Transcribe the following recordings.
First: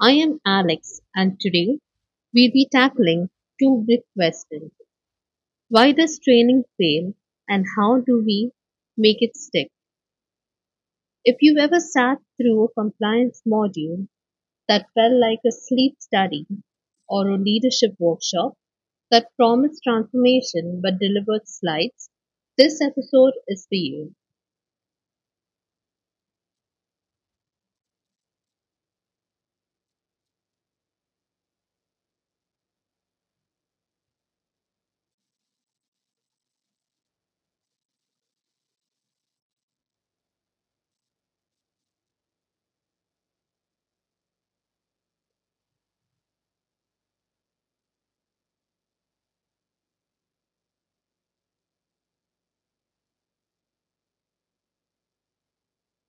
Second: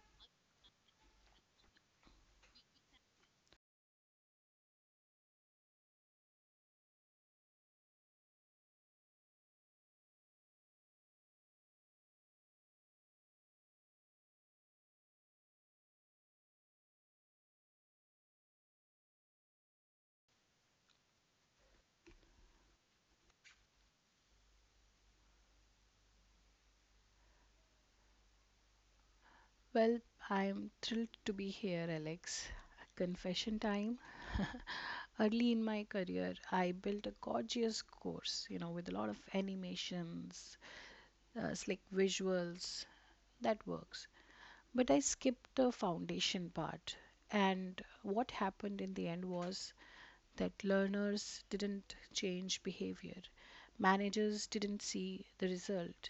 I am Alex, and today we'll be tackling two big questions. Why does training fail, and how do we make it stick? If you've ever sat through a compliance module that felt like a sleep study or a leadership workshop that promised transformation but delivered slides, this episode is for you. Well, I'm thrilled to be here, Alex. Confession time. Early in my career, I built a gorgeous course, you know, with a lot of animations, slick visuals. That works. But I skipped the foundation part. And what happened in the end was that learners didn't change behavior, managers didn't see the result,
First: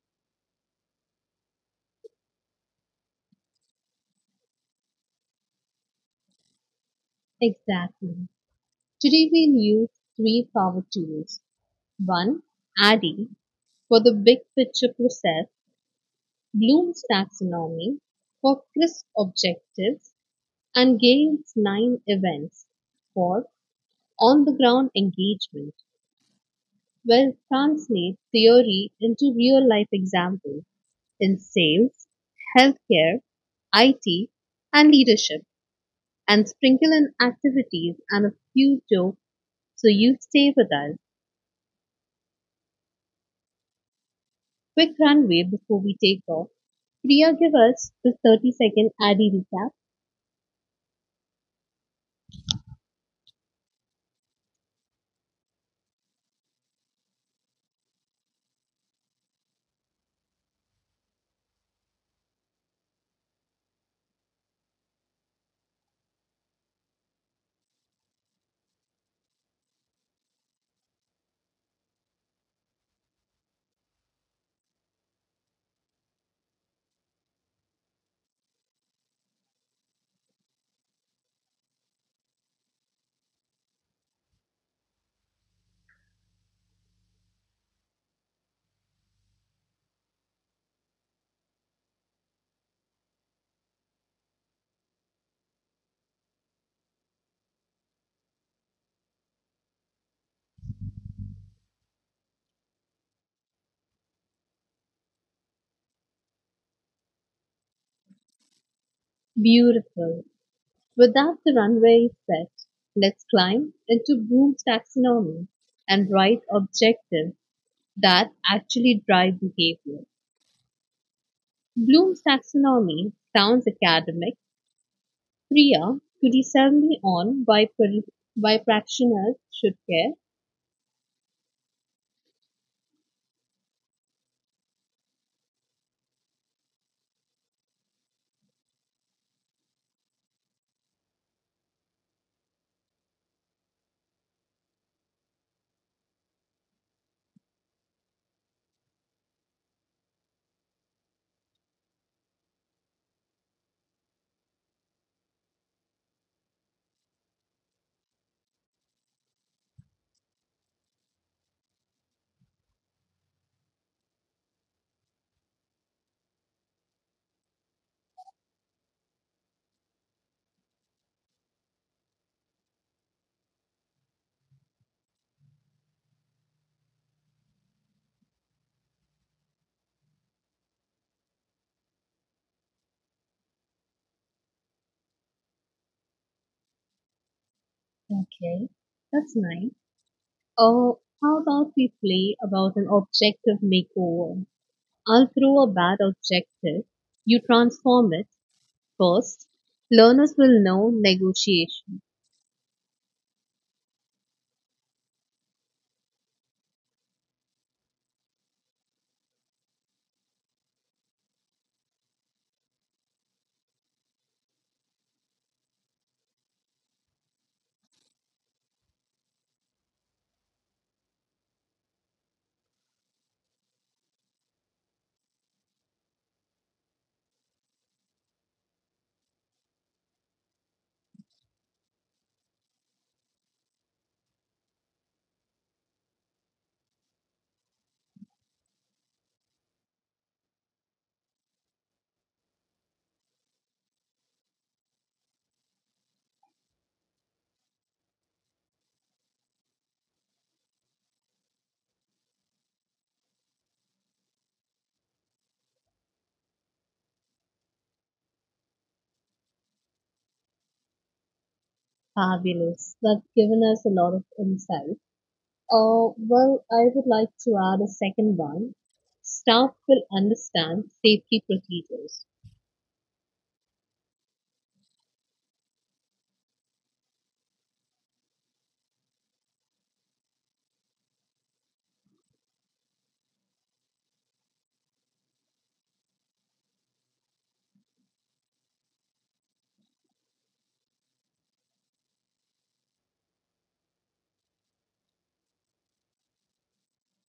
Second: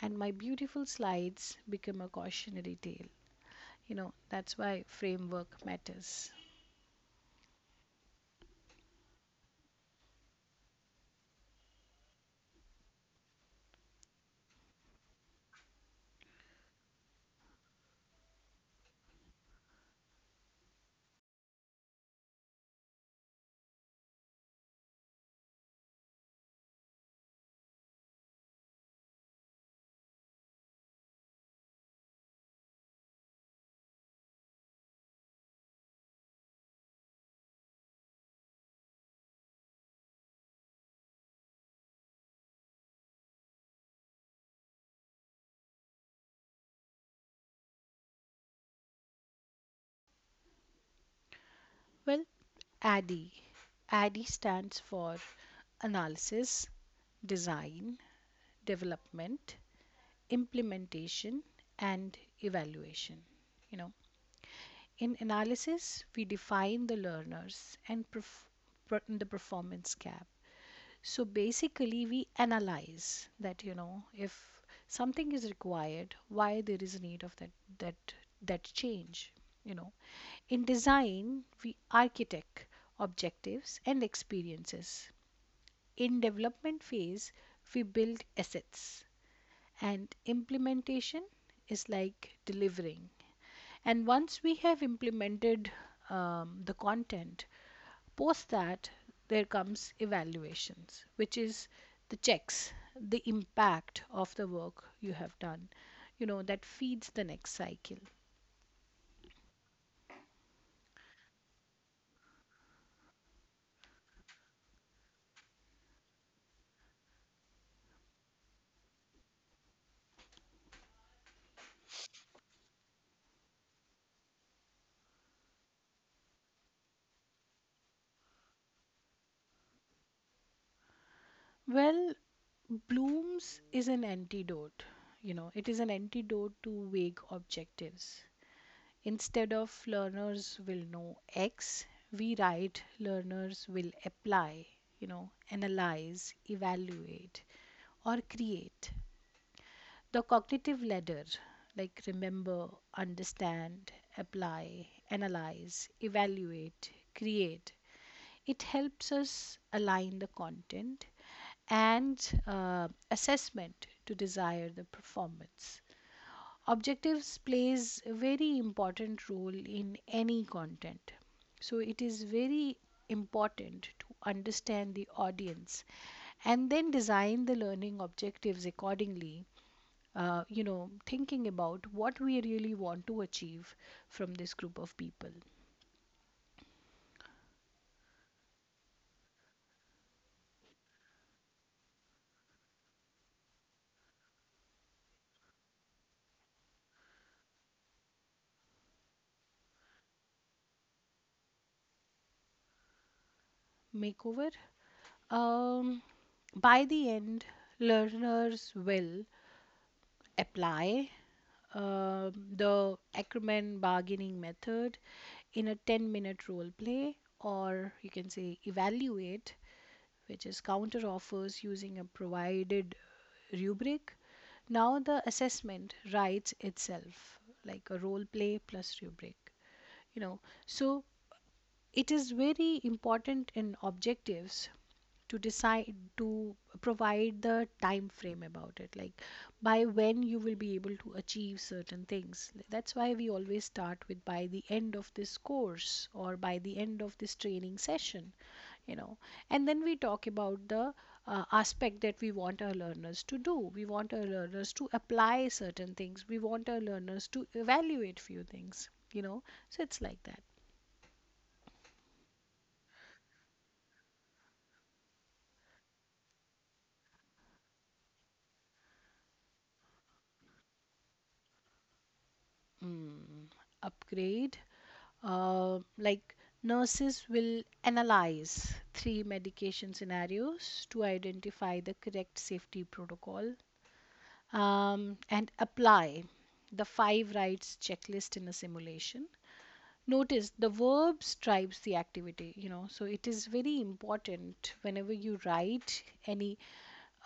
and my beautiful slides become a cautionary tale. You know, that's why framework matters. Exactly. Today we'll use three power tools. One, ADDIE for the big picture process, Bloom's taxonomy for crisp objectives, and Gale's nine events for on the ground engagement. Well, translate theory into real life examples in sales, healthcare, IT, and leadership, and sprinkle in activities and a few jokes so you stay with us. Quick runway before we take off. Priya, give us the 30-second Addy recap. Well, ADDIE, ADDIE stands for analysis, design, development, implementation, and evaluation. You know, in analysis we define the learners and the performance gap. So basically we analyze that, you know, if something is required, why there is a need of that that change, you know. In design, we architect objectives and experiences. In development phase, we build assets, and implementation is like delivering. And once we have implemented the content, post that there comes evaluations, which is the checks, the impact of the work you have done, you know, that feeds the next cycle. Beautiful. With that, the runway is set. Let's climb into Bloom's taxonomy and write objectives that actually drive behavior. Bloom's taxonomy sounds academic. Priya, could you sell me on why, why practitioners should care? Well, Bloom's is an antidote. You know, it is an antidote to vague objectives. Instead of learners will know X, we write learners will apply, you know, analyze, evaluate, or create. The cognitive ladder, like remember, understand, apply, analyze, evaluate, create, it helps us align the content and assessment to desire the performance. Objectives plays a very important role in any content. So it is very important to understand the audience and then design the learning objectives accordingly. You know, thinking about what we really want to achieve from this group of people. Okay, that's nice. Oh, how about we play about an objective makeover? All through a bad objective, you transform it. First, learners will know negotiation. Makeover. Um, by the end, learners will apply uh, the Ackerman bargaining method in a 10-minute minute role play, or you can say evaluate, which is counter offers using a provided rubric. Now the assessment writes itself, like a role play plus rubric, you know. So it is very important in objectives to decide to provide the time frame about it, like by when you will be able to achieve certain things. That's why we always start with by the end of this course or by the end of this training session, you know. And then we talk about the aspect that we want our learners to do. We want our learners to apply certain things, we want our learners to evaluate few things, you know, so it's like that. Fabulous. That's given us a lot of insight. Well, I would like to add a second one. Staff will understand safety procedures. Mm. Upgrade. Like, nurses will analyze three medication scenarios to identify the correct safety protocol, and apply the five rights checklist in a simulation. Notice the verb drives the activity, you know, so it is very important whenever you write any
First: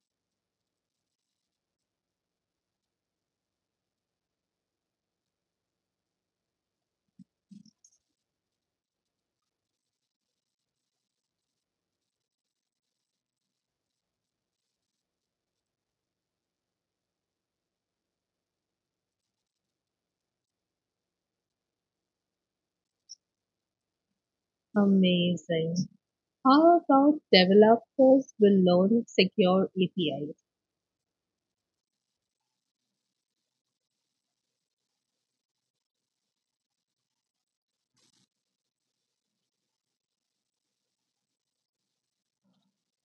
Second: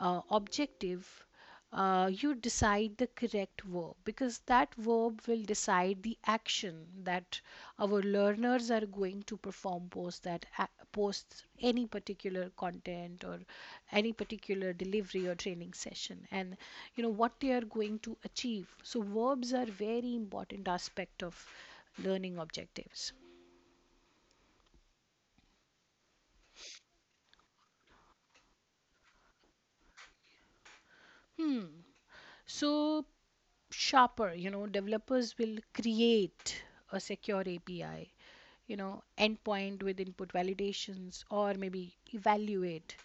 objective, you decide the correct verb, because that verb will decide the action that our learners are going to perform post that, post any particular content or any particular delivery or training session. And you know what they are going to achieve. So verbs are very important aspect of learning objectives. Amazing. How about developers will learn secure APIs? Hmm. So sharper, you know, developers will create a secure API, you know, endpoint with input validations, or maybe evaluate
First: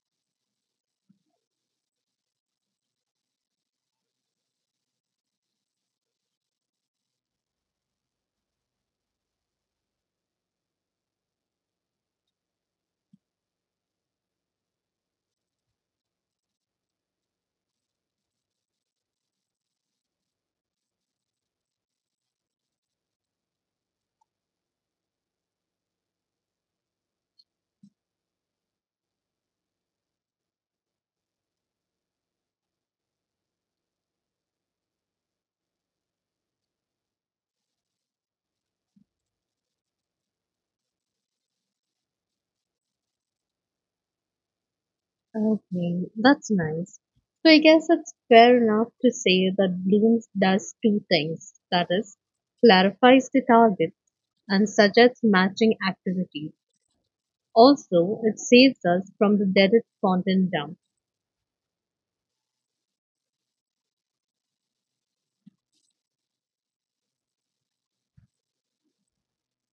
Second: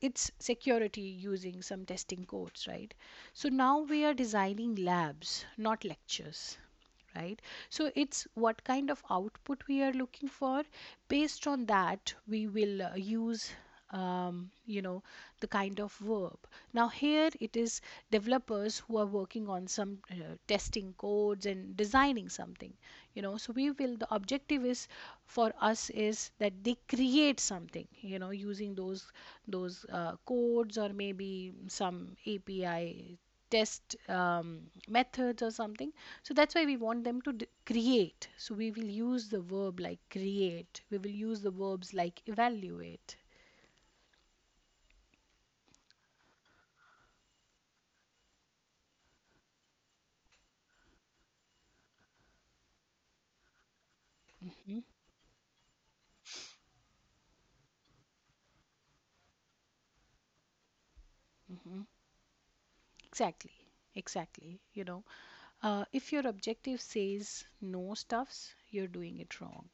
its security using some testing codes, right? So now we are designing labs, not lectures. Right, so it's what kind of output we are looking for. Based on that, we will use, you know, the kind of verb. Now here it is, developers who are working on some testing codes and designing something, you know. So we will, the objective is for us is that they create something, you know, using those codes or maybe some API test, methods or something. So that's why we want them to create. So we will use the verb like create. We will use the verbs like evaluate. Okay, that's nice. So I guess it's fair enough to say that Bloom's does two things. That is, clarifies the target and suggests matching activities. Also, it saves us from the dreaded content dump. Mhm. Exactly. Exactly. You know, if your objective says no stuffs, you're doing it wrong.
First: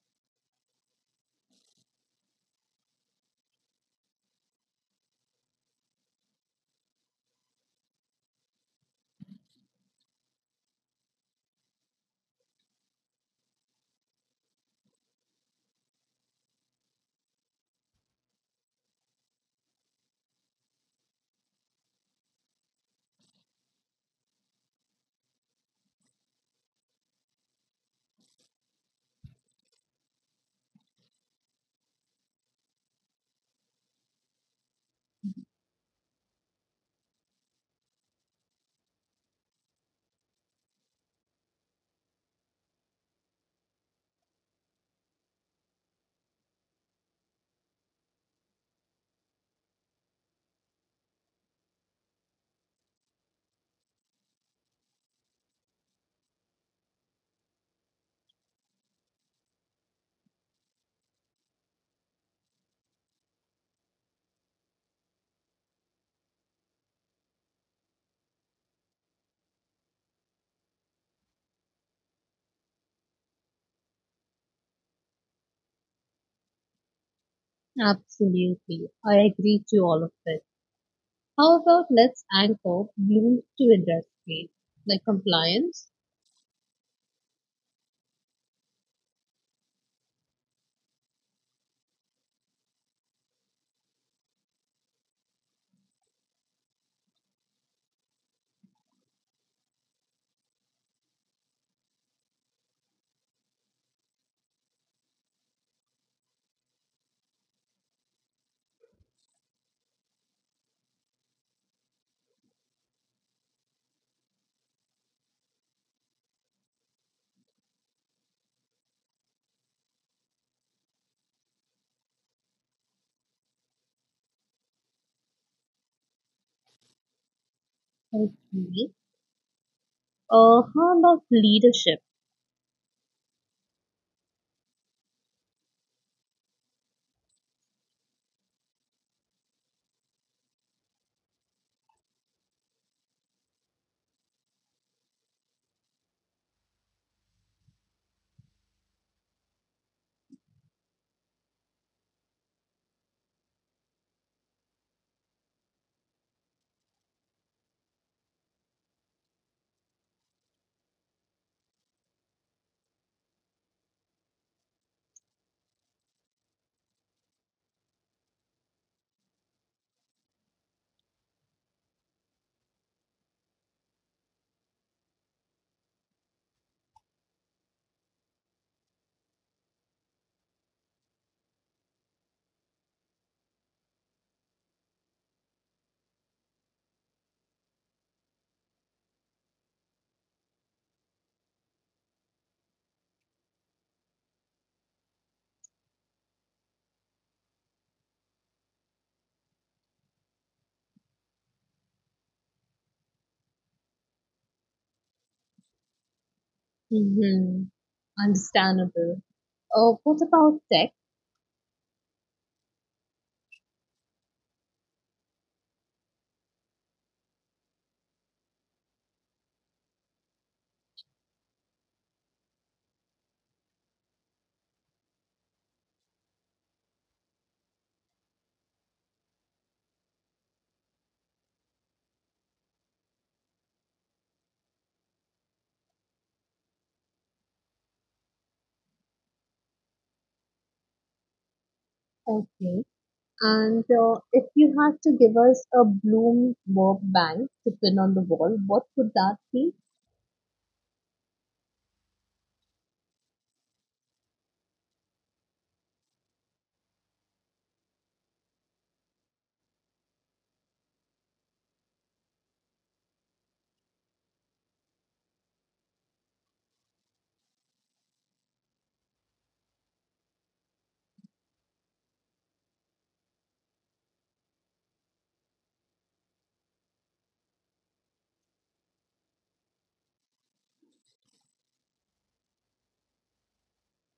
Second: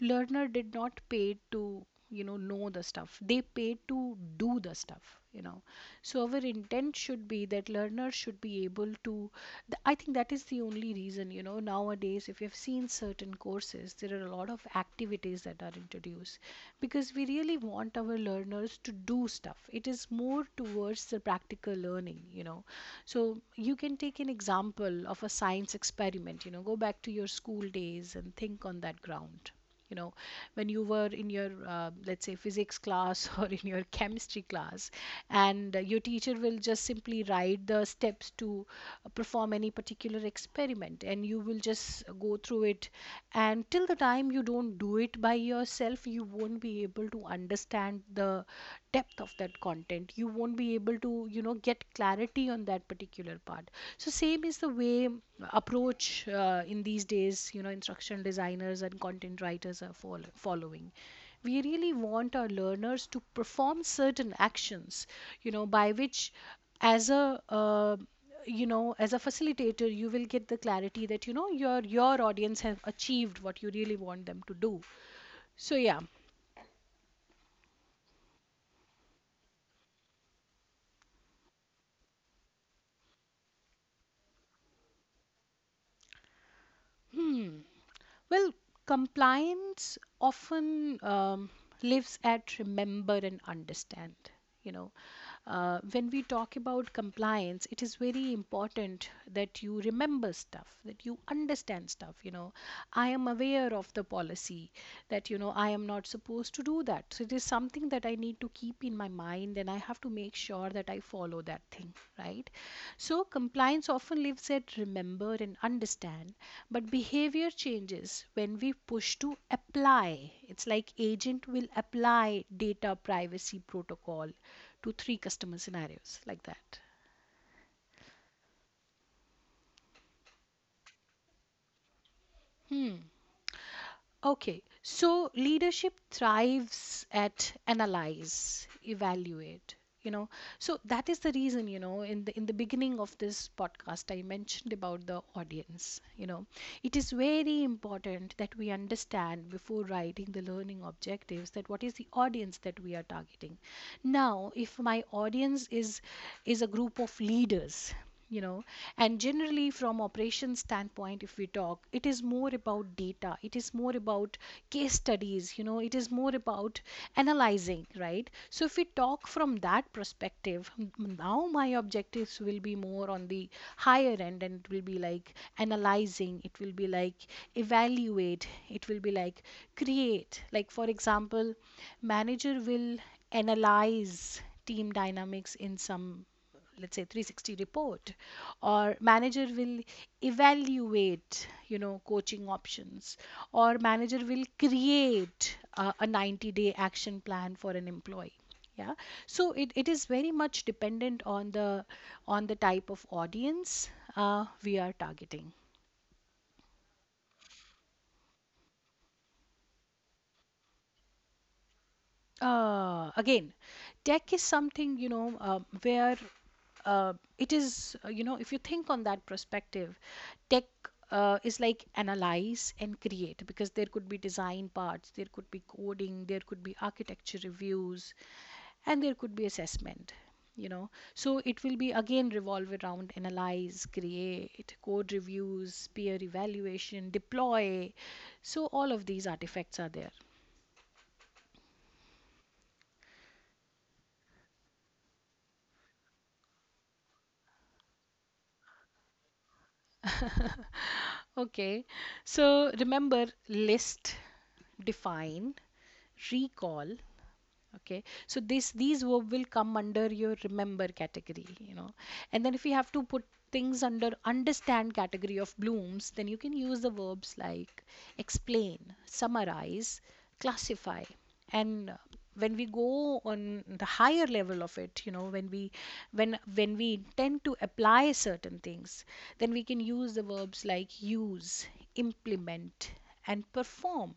Learner did not pay to, you know the stuff. They pay to do the stuff, you know. So our intent should be that learners should be able to I think that is the only reason. You know, nowadays if you have seen certain courses, there are a lot of activities that are introduced, because we really want our learners to do stuff. It is more towards the practical learning, you know. So you can take an example of a science experiment, you know. Go back to your school days and think on that ground, you know, when you were in your let's say physics class or in your chemistry class, and your teacher will just simply write the steps to perform any particular experiment, and you will just go through it. And till the time you don't do it by yourself, you won't be able to understand the depth of that content. You won't be able to, you know, get clarity on that particular part. So same is the way approach in these days, you know, instructional designers and content writers are following. We really want our learners to perform certain actions, you know, by which as a, uh, you know, as a facilitator, you will get the clarity that, you know, your audience have achieved what you really want them to do. So yeah. Absolutely. I agree to all of it. How about let's anchor Bloom to industry, like compliance? Hmm. Well, compliance often lives at remember and understand. You know, when we talk about compliance, it is very important that you remember stuff, that you understand stuff. You know, I am aware of the policy that, you know, I am not supposed to do that. So it is something that I need to keep in my mind and I have to make sure that I follow that thing, right? So, compliance often lives at remember and understand, but behavior changes when we push to apply. It's like agent will apply data privacy protocol to three customer scenarios, like that. Okay. How about leadership? Hmm. Okay, so leadership thrives at analyze, evaluate, you know. So that is the reason, you know, in the beginning of this podcast I mentioned about the audience, you know. It is very important that we understand before writing the learning objectives that what is the audience that we are targeting. Now, if my audience is a group of leaders, you know, and generally from operations standpoint if we talk, it is more about data, it is more about case studies, you know, it is more about analyzing, right? So if we talk from that perspective, now my objectives will be more on the higher end, and it will be like analyzing, it will be like evaluate, it will be like create. Like for example, manager will analyze team dynamics in some, let's say, 360 report, or manager will evaluate, you know, coaching options, or manager will create a 90-day day action plan for an employee. Yeah. So it is very much dependent on the type of audience we are targeting. Mm-hmm. Understandable. What about tech? Again, tech is something, you know, where it is, you know, if you think on that perspective, tech is like analyze and create, because there could be design parts, there could be coding, there could be architecture reviews, and there could be assessment. You know, so it will be again revolve around analyze, create, code reviews, peer evaluation, deploy. So all of these artifacts are there. Okay. And if you had to give us a Bloom Bob bang to pin on the wall, what would that be? Okay. So remember, list, define, recall. Okay, so this these verb will come under your remember category, you know. And then if you have to put things under understand category of blooms, then you can use the verbs like explain, summarize, classify. And when we go on the higher level of it, you know, when we intend to apply certain things, then we can use the verbs like use, implement, and perform.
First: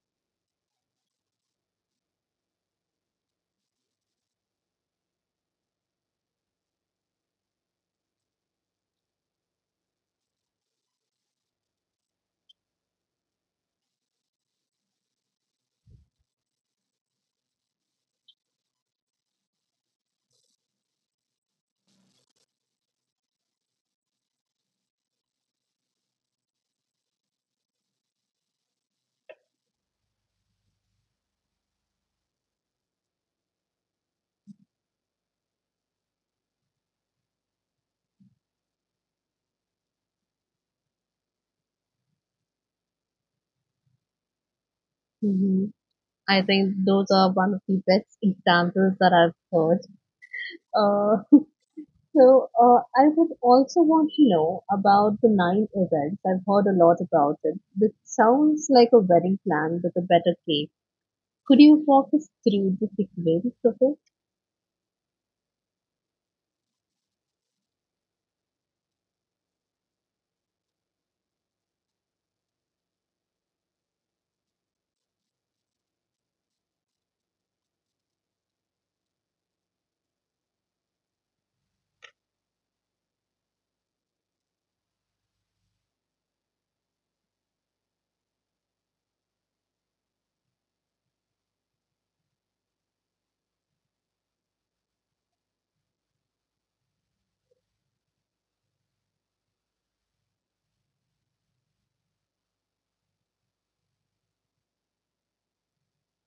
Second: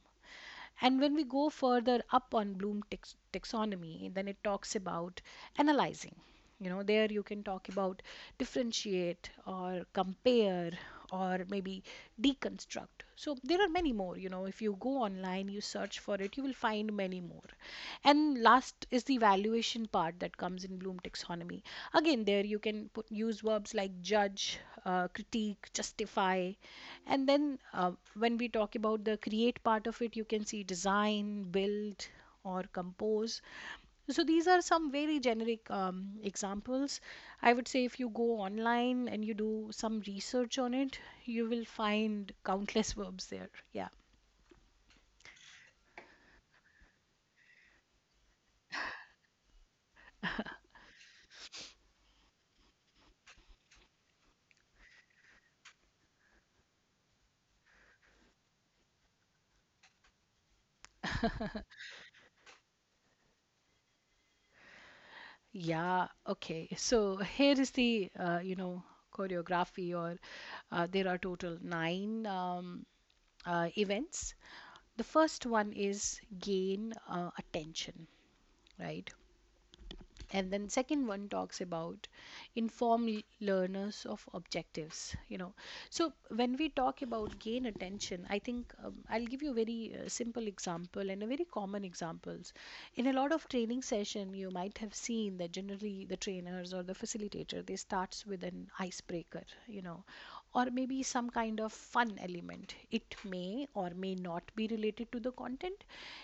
And when we go further up on Bloom taxonomy, then it talks about analyzing. You know, there you can talk about differentiate or compare, or maybe deconstruct. So there are many more. You know, if you go online, you search for it, you will find many more. And last is the valuation part that comes in Bloom taxonomy. Again, there you can put, use verbs like judge, critique, justify, and then when we talk about the create part of it, you can see design, build, or compose. So these are some very generic examples. I would say if you go online and you do some research on it, you will find countless verbs there. Yeah. Hmm. I think those are one of the best examples that I've heard. Uh, so I would also want to know about the nine events. I've heard a lot about it. This sounds like a wedding plan with a better cake. Could you walk us through the sequence of it? Yeah. Okay. So here is the, you know, choreography, or there are total nine events. The first one is gain attention, right? And then second one talks about inform learners of objectives, you know. So when we talk about gain attention, I think I'll give you a very simple example and a very common examples. In a lot of training session, you might have seen that generally the trainers or the facilitator, they starts with an icebreaker, you know, or maybe some kind of fun element. It may or may not be related to the content.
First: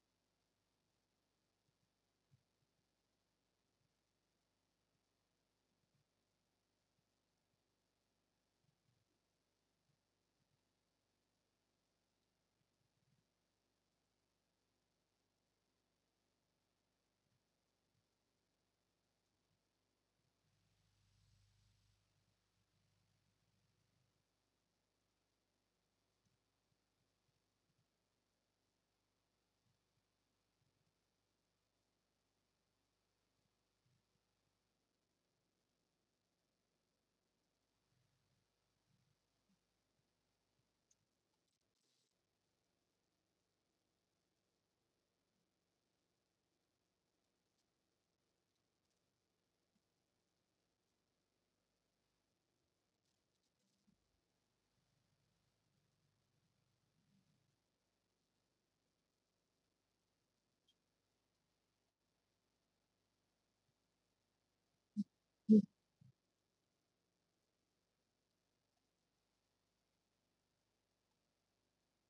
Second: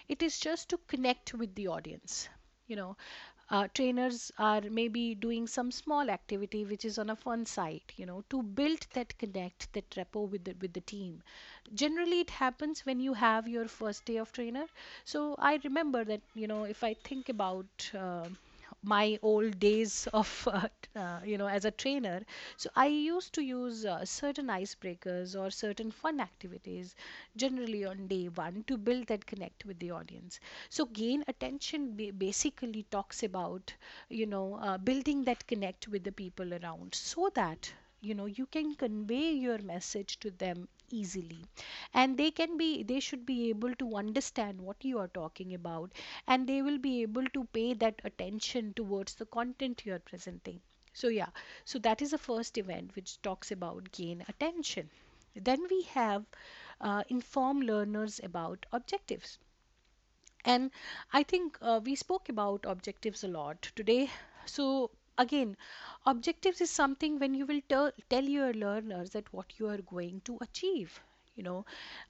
It is just to connect with the audience, you know. Trainers are maybe doing some small activity which is on a fun side, you know, to build that connect, that rapport with the team. Generally it happens when you have your first day of trainer. So I remember that, you know, if I think about my old days of you know, as a trainer, so I used to use certain icebreakers or certain fun activities generally on day 1 to build that connect with the audience. So gain attention basically talks about, you know, building that connect with the people around so that, you know, you can convey your message to them easily, and they should be able to understand what you are talking about, and they will be able to pay that attention towards the content you are presenting. So yeah, so that is the first event which talks about gain attention. Then we have inform learners about objectives. And I think we spoke about objectives a lot today. So, again, objectives is something when you will tell your learners that what you are going to achieve. You know,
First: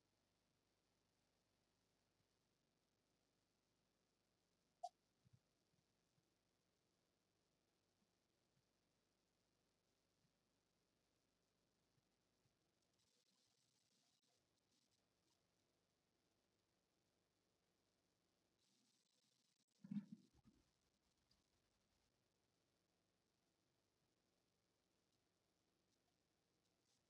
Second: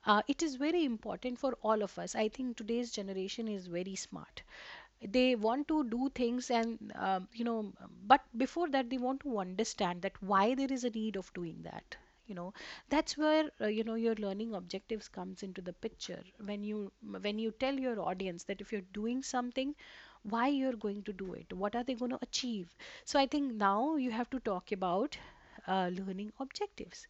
it is very important for all of us. I think today's generation is very smart. They want to do things, and but before that, they want to understand that why there is a need of doing that, you know. That's where your learning objectives comes into the picture, when you tell your audience that if you're doing something, why you're going to do it, what are they going to achieve. So I think now you have to talk about learning objectives.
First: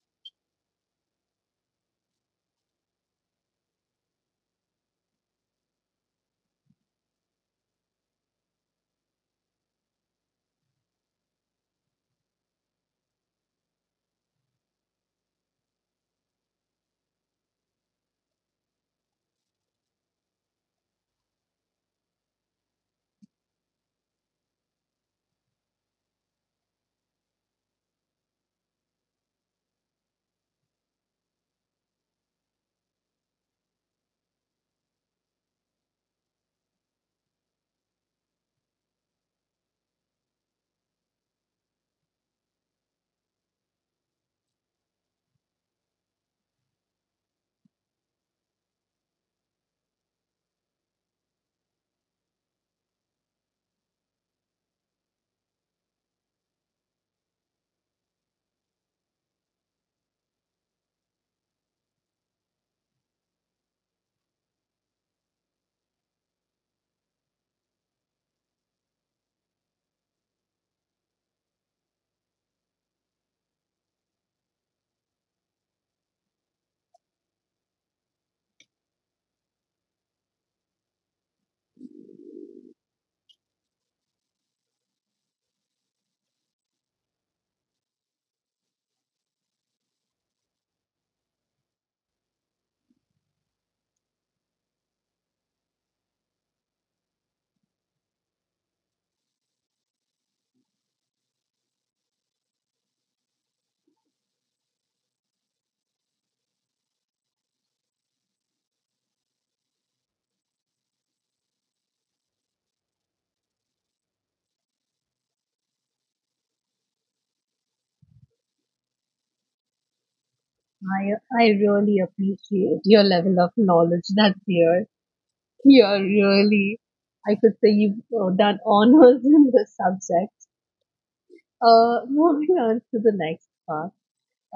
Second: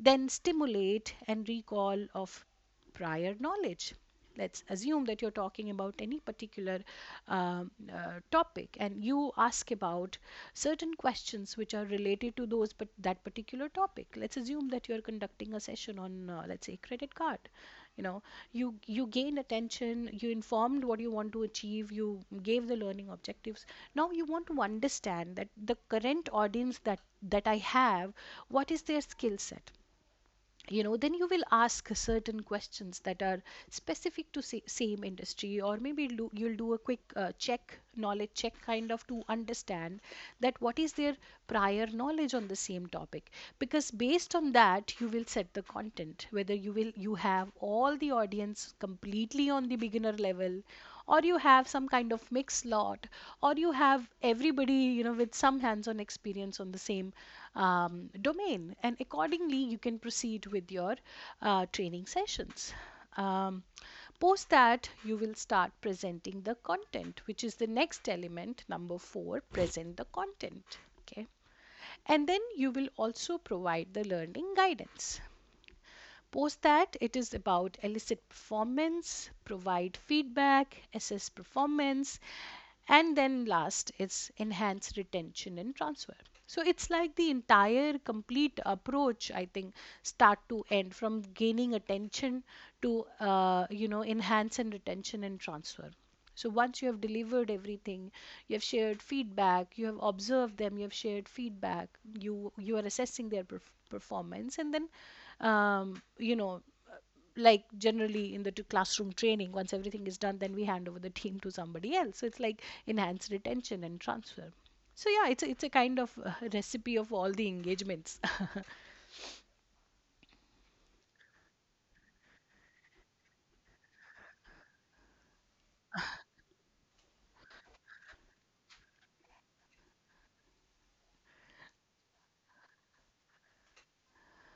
Then stimulate and recall of prior knowledge. Let's assume that you're talking about any particular topic and you ask about certain questions which are related to those but that particular topic. Let's assume that you're conducting a session on let's say credit card. You know, you gain attention, you informed what you want to achieve, you gave the learning objectives. Now you want to understand that the current audience that I have, what is their skill set. You know, then you will ask certain questions that are specific to same industry, or maybe you'll do a quick check, knowledge check kind of, to understand that what is their prior knowledge on the same topic. Because based on that, you will set the content, whether you will you have all the audience completely on the beginner level, or you have some kind of mixed lot, or you have everybody, you know, with some hands-on experience on the same domain, and accordingly you can proceed with your training sessions. um, Post that, you will start presenting the content, which is the next element number four, present the content, okay. And then you will also provide the learning guidance. Post that, it is about elicit performance, provide feedback, assess performance, and then last, it's enhance retention and transfer. So it's like the entire complete approach, I think, start to end, from gaining attention to, enhance and retention and transfer. So once you have delivered everything, you have shared feedback, you have observed them, you have shared feedback, you are assessing their performance, and then, um, you know like generally in the classroom training, once everything is done, then we hand over the team to somebody else. So it's like enhanced retention and transfer. So yeah, it's a kind of recipe of all the engagements. I I really appreciate your level of knowledge that's here. Yeah, really. I could say you've done honors in the subject. Moving on to the next part.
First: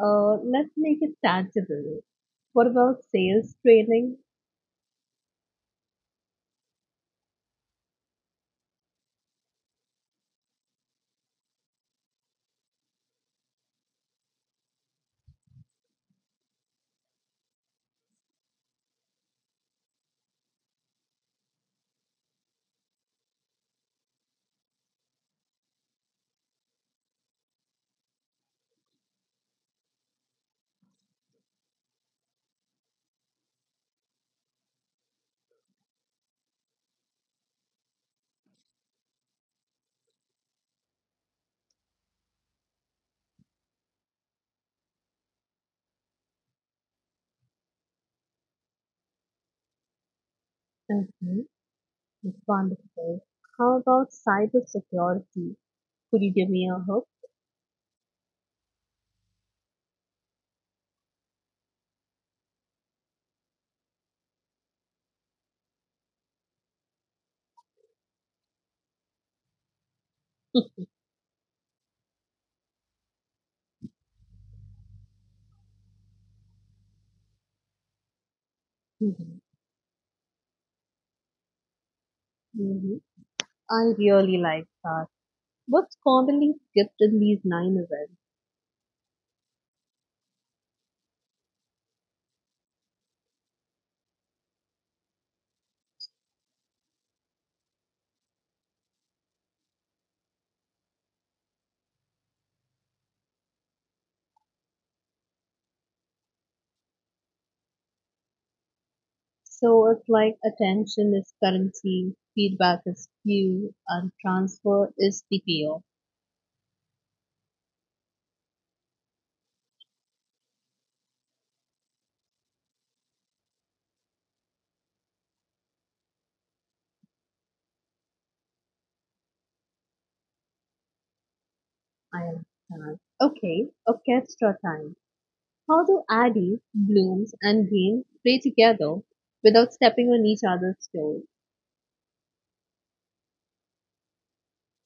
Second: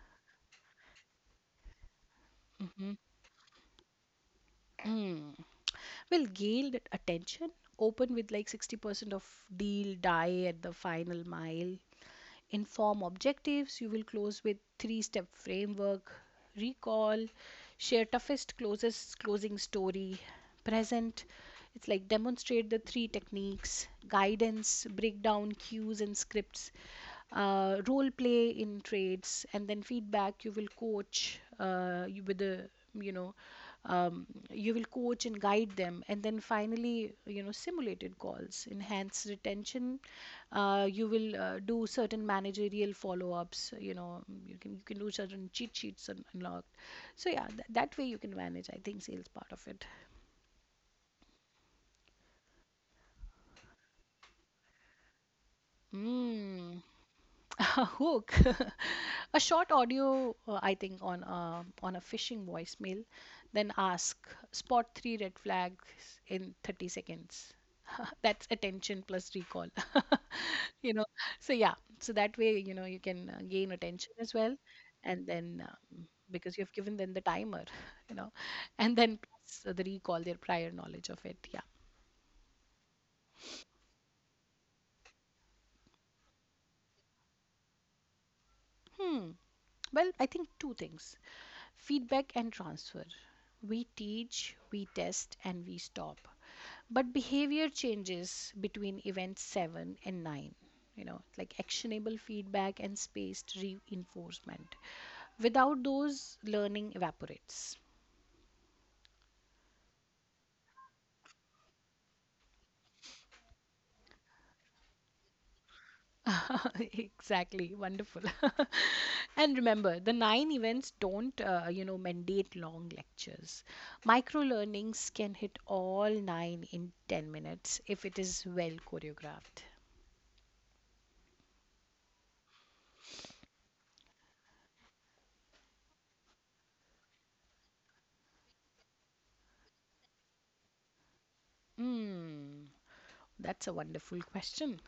Let's make it tangible. What Mhm. about sales training? Mm. Well, gained attention, open with like 60% of deal die at the final mile. Inform objectives, you will close with three step framework. Recall, share toughest closest closing story. Present, it's like demonstrate the three techniques. Guidance, breakdown cues and scripts, role play in trades. And then feedback, you will coach you with the you know um, you will coach and guide them. And then finally, you know, simulated calls. Enhance retention, you will do certain managerial follow-ups. You know, you can do certain cheat sheets unlocked. So yeah, that way you can manage, I think, sales part of it. Mm-hmm. Wonderful. How about cybersecurity? Could you give me a Mm. hook? A hook, a short audio, I think, on on a phishing voicemail, then ask, spot three red flags in 30 seconds. That's attention plus recall. you know, so yeah, so that way, you know, you can gain attention as well. And then, because you've given them the timer, you know, and then Mm-hmm. plus the recall, their prior knowledge of it. Yeah. Mm-hmm. I really like that. What's commonly skipped in these nine events? Hmm. Well, I think two things. Feedback and transfer. We teach, we test, and we stop. But behavior changes between events seven and nine, you know, like actionable feedback and spaced reinforcement. Without those, learning evaporates. So it's like attention is currency, feedback is cue, and transfer is TPO. Exactly, wonderful. And remember, the nine events don't, mandate long lectures. Micro learnings can hit all nine in 10 minutes if it is well choreographed. I understand. Okay, orchestra time. How do Addie, Blooms, and Green play together without stepping on each other's toes? Mm, that's a wonderful question.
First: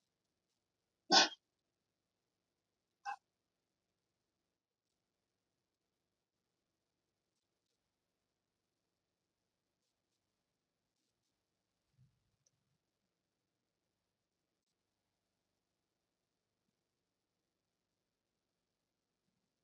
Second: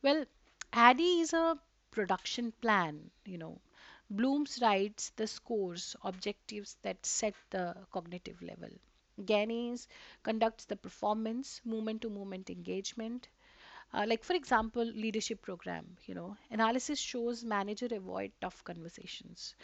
Well, Addy is a production plan, you know. Blooms writes the scores, objectives that set the cognitive level. Gaines conducts the performance, movement to movement engagement. Like for example, leadership program, you know, analysis shows manager avoid tough conversations.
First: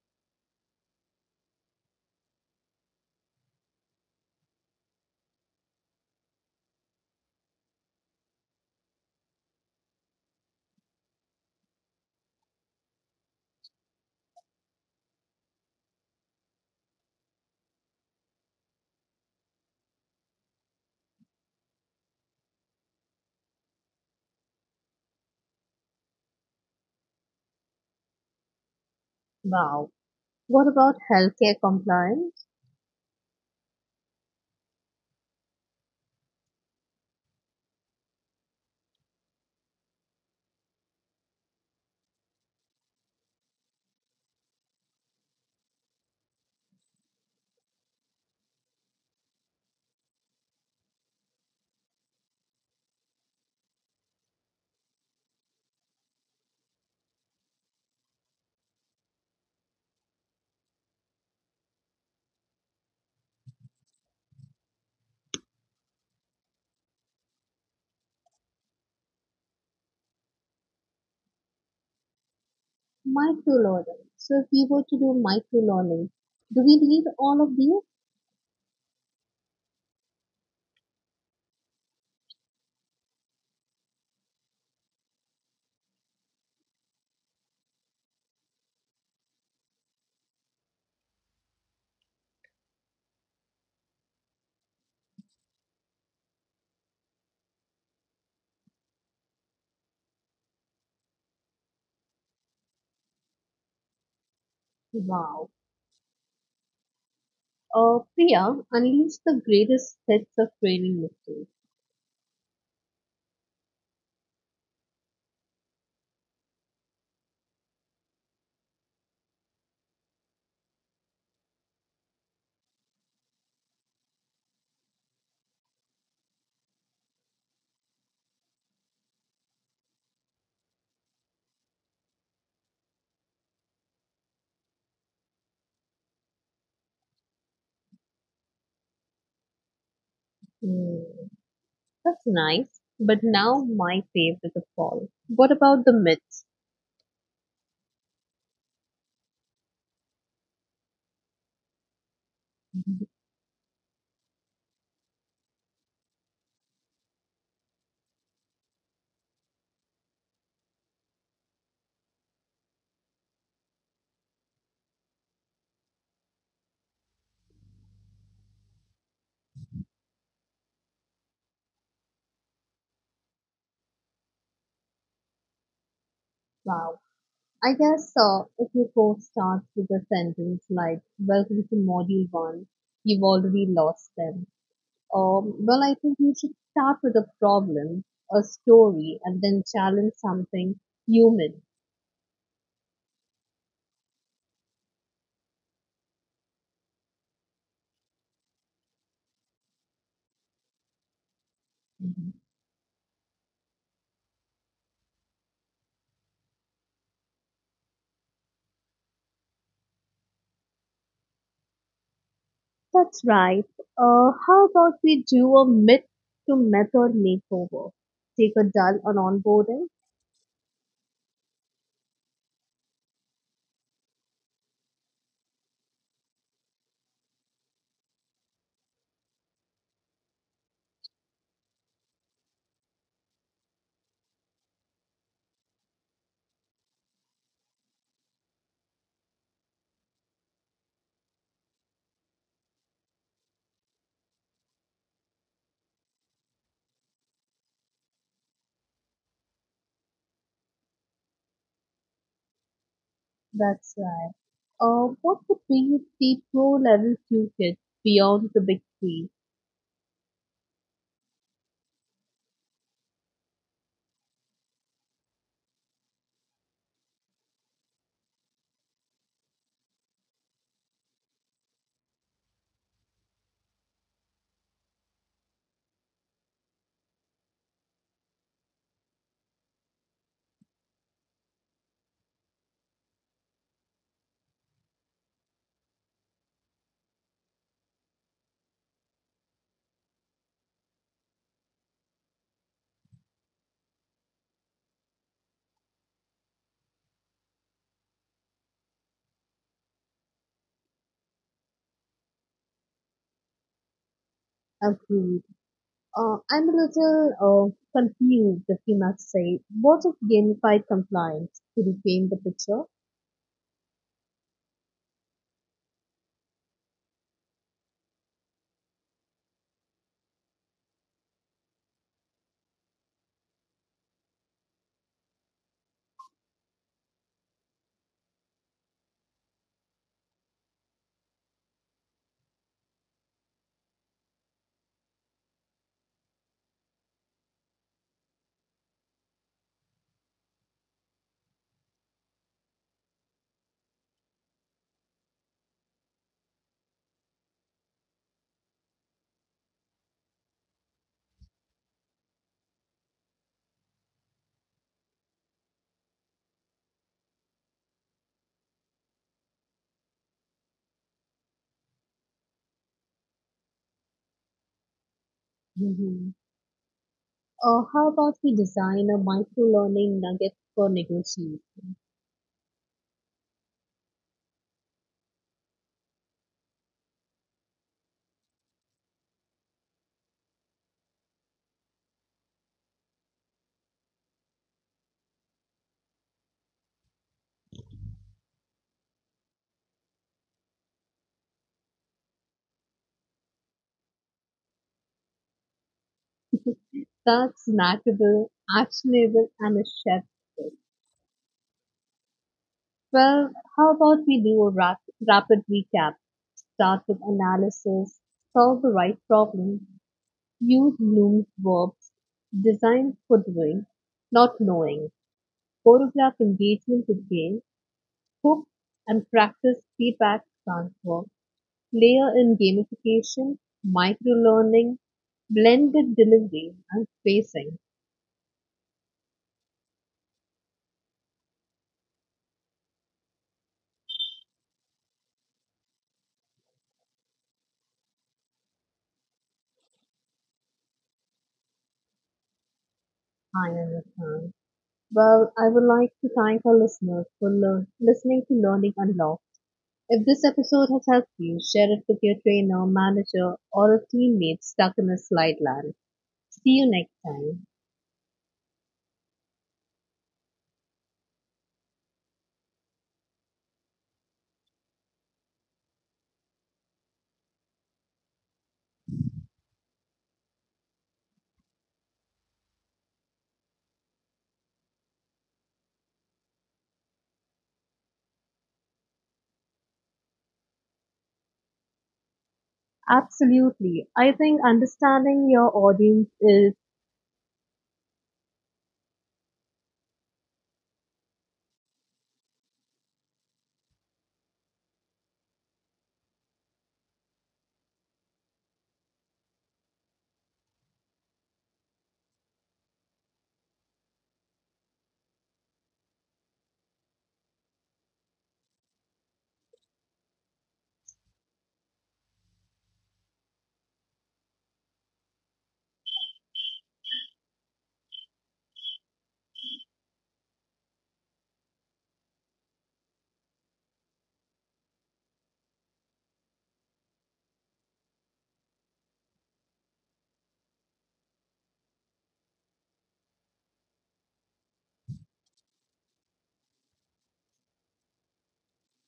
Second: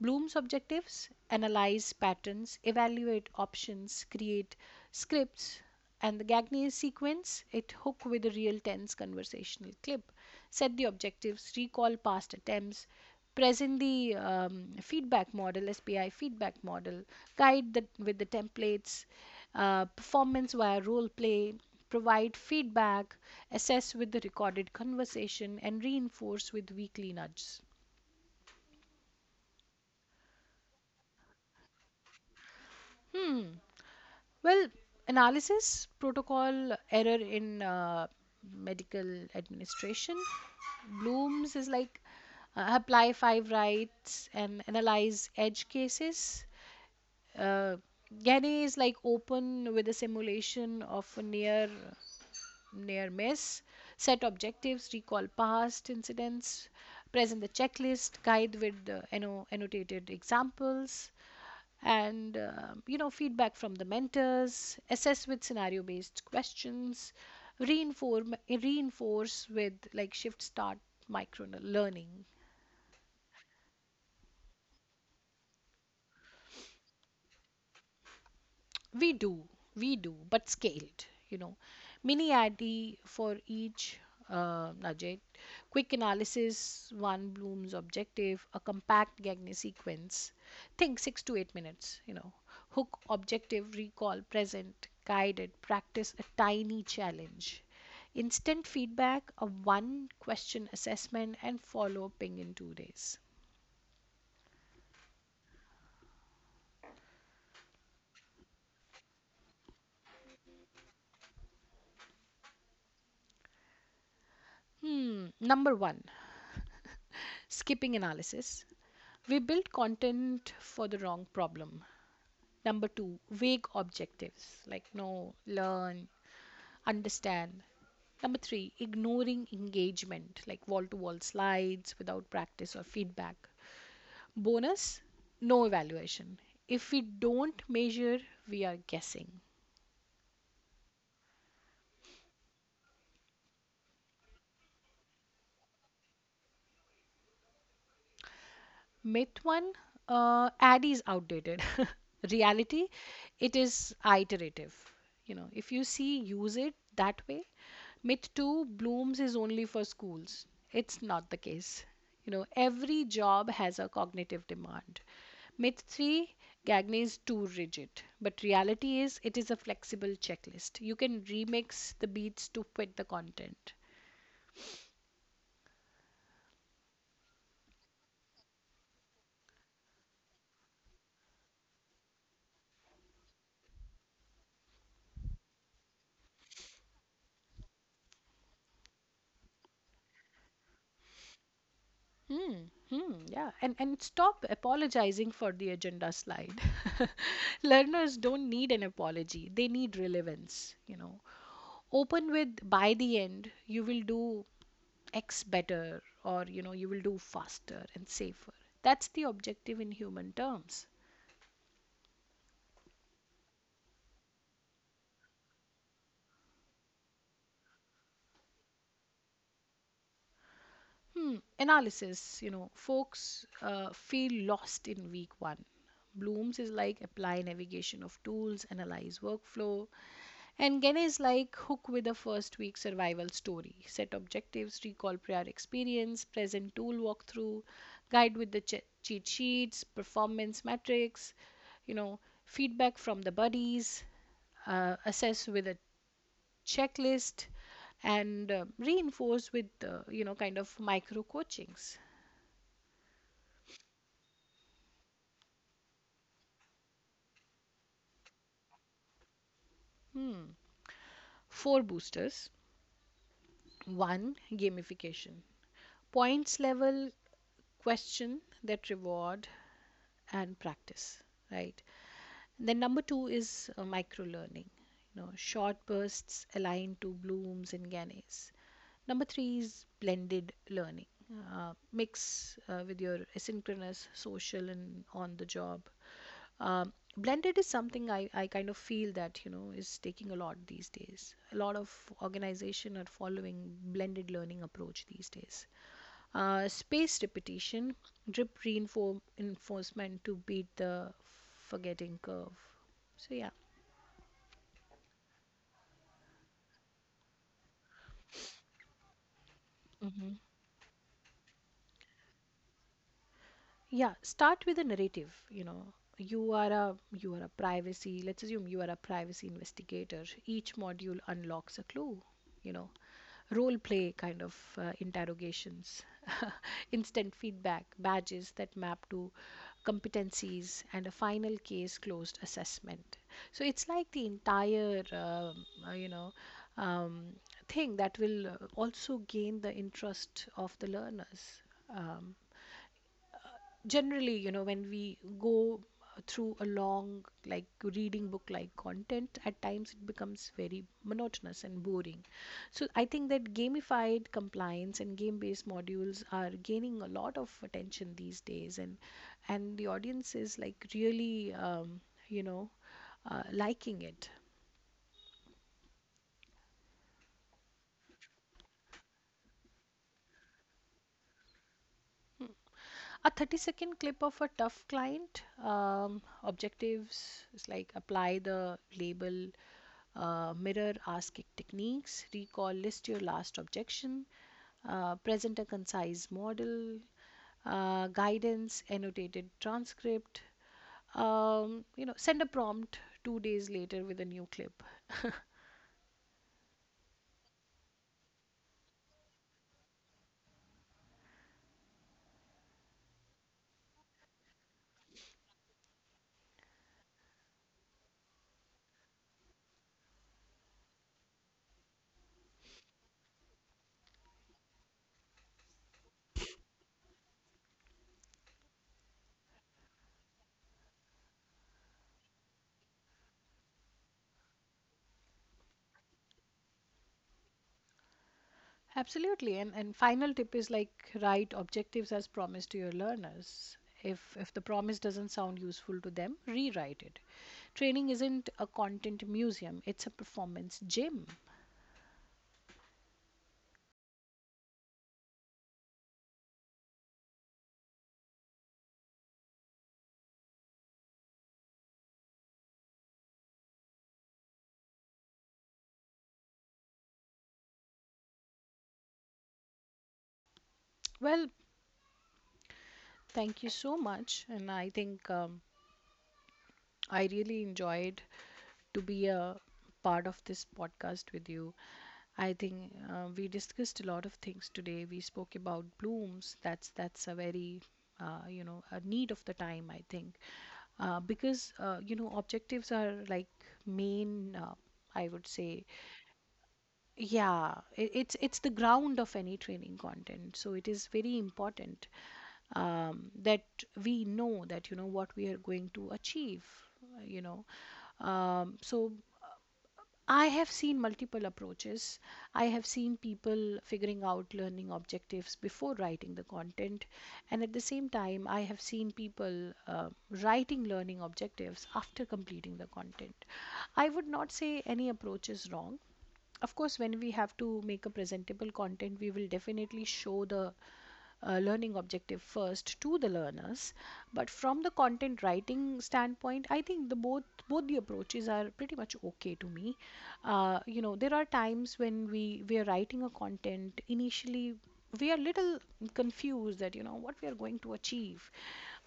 Bloom's objectives, analyze patterns, evaluate options, create scripts, and the Gagné sequence, it hook with a real tense conversational clip, set the objectives, recall past attempts, present the feedback model, SPI feedback model, guide the, with the templates, performance via role play, provide feedback, assess with the recorded conversation, and reinforce with weekly nudges. Wow. What about healthcare compliance? Hmm. Well, analysis, protocol, error in medical administration. Bloom's is like apply five rights and analyze edge cases. Uh, Gane is like open with a simulation of a near miss, set objectives, recall past incidents, present the checklist, guide with annotated examples, and feedback from the mentors, assess with scenario based questions, reinforce with like shift start micro learning. Microloading. So if we were to do microloading, do we need all of these? We do, we do, but scaled, you know. Mini addy for each nugget, quick analysis, one Bloom's objective, a compact Gagne sequence. Think 6 to 8 minutes, you know. Hook, objective, recall, present, guided, practice a tiny challenge. Instant feedback, a one question assessment, and follow ping in 2 days. Wow. Priya, unleash the greatest sets of training mysteries. Hmm, number one, skipping analysis. We build content for the wrong problem. Number two, vague objectives like know, learn, understand. Number three, ignoring engagement like wall to wall slides without practice or feedback. Bonus, no evaluation. If we don't measure, we are guessing. Hmm, that's nice. But now my favorite of all. What about the myths? Myth one, ad is outdated. Reality, it is iterative. You know, if you see, use it that way. Myth two, blooms is only for schools. It's not the case. You know, every job has a cognitive demand. Myth three, Gagne is too rigid. But reality is, it is a flexible checklist. You can remix the beats to fit the content. Wow. I guess if your course starts with a sentence like, "Welcome to Module 1," you've already lost them. Well, I think you should start with a problem, a story, and then challenge something human. Hmm, hmm, yeah, and stop apologizing for the agenda slide. Learners don't need an apology; they need relevance. You know, open with by the end you will do X better, or you know you will do faster and safer. That's the objective in human terms. That's right. How about we do a myth to method makeover? Take a dull on onboarding? Hmm, analysis. You know, folks feel lost in week one. Blooms is like apply navigation of tools, analyze workflow. And Gen is like hook with a first week survival story, set objectives, recall prior experience, present tool walkthrough, guide with the cheat sheets, performance metrics, you know, feedback from the buddies, assess with a checklist, and reinforce with, kind of micro coachings. That's right. What would be the pro level toolkit beyond the big three? Hmm. Four boosters. One, gamification. Points level question that reward and practice, right? Then number two is micro learning, you know, short bursts aligned to blooms and gannes. Number three is blended learning, mix with your asynchronous, social, and on the job. Um, Blended is something I kind of feel that, you know, is taking a lot these days. A lot of organization are following blended learning approach these days. Spaced repetition, drip reinforcement to beat the forgetting curve. So, yeah. Agree. I'm a little confused, if you must say. What if Mm-hmm. gamified compliance to reframe the picture? Yeah, start with a narrative. You know, you are a privacy. Let's assume you are a privacy investigator. Each module unlocks a clue. You know, role play kind of interrogations, instant feedback, badges that map to competencies, and a final case closed assessment. So it's like the entire uh, you know um, thing that will also gain the interest of the learners. Um, Generally, you know, when we go through a long, like, reading book like content at times, it becomes very monotonous and boring. So I think that gamified compliance and game based modules are gaining a lot of attention these days, and the audience is like really you know liking it. Hmm. How about we design a micro learning nugget for negotiation A 30-second clip of a tough client. Objectives is like apply the label, mirror ask techniques. Recall, list your last objection. Present a concise model. Guidance, annotated transcript. You know, send a prompt 2 days later with a new clip. that's snackable, actionable, and a chef skill? Well, how about we do a rapid recap? Start with analysis, solve the right problem, use Bloom's verbs, design footwear, not knowing, photograph engagement with game, hook and practice feedback transfer, layer in gamification, microlearning, blended delivery, and spacing. Absolutely. And final tip is like write objectives as promised to your learners. If the promise doesn't sound useful to them, rewrite it. Training isn't a content museum, it's a performance gym. I understand. Well, I would like to thank our listeners for listening to Learning Unlocked. If this episode has helped you, share it with your trainer, manager, or a teammate stuck in a slide land. See you next time. Well, thank you so much. And I think I really enjoyed to be a part of this podcast with you. I think we discussed a lot of things today. We spoke about blooms. That's a very a need of the time. I think because you know, objectives are like Absolutely. I main. think I would understanding your say audience is, yeah, it's the ground of any training content. So it is very important that we know that, you know, what we are going to achieve. You know, so I have seen multiple approaches. I have seen people figuring out learning objectives before writing the content, and at the same time, I have seen people writing learning objectives after completing the content. I would not say any approach is wrong. Of course, when we have to make a presentable content, we will definitely show the learning objective first to the learners. But from the content writing standpoint, I think the both both the approaches are pretty much okay to me. You know, there are times when we are writing a content. Initially we are little confused that, you know, what we are going to achieve,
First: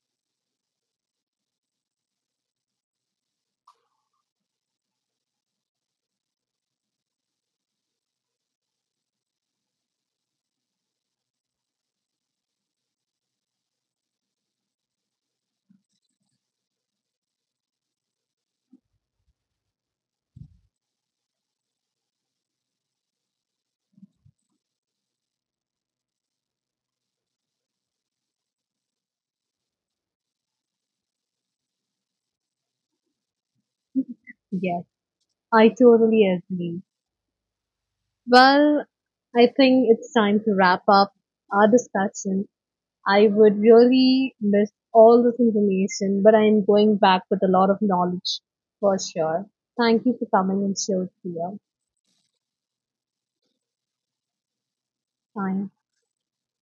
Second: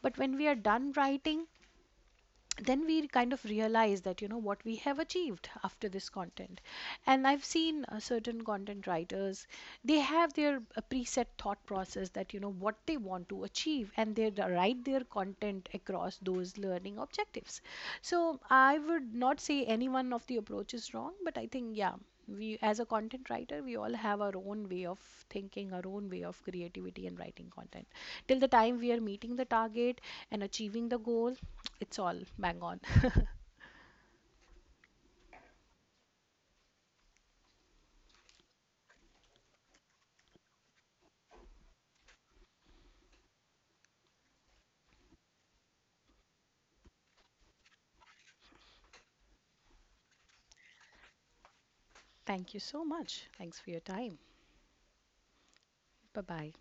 but when we are done writing, then we kind of realize that, you know, what we have achieved after this content. And I've seen certain content writers, they have their preset thought process that, you know, what they want to achieve, and they write their content across those learning objectives. So I would not say any one of the approach is wrong, but I think yeah, we as a content writer, we all have our own way of thinking, our own way of creativity and writing content. Till the time we are meeting the target and achieving the goal, it's all bang on. yes, I totally agree. Well, I think it's time to wrap up our discussion. I would really miss all this information, but I am going back with a lot of knowledge for sure. Thank you for coming and sharing your Thank you so much. Thanks for your time. time. Bye bye.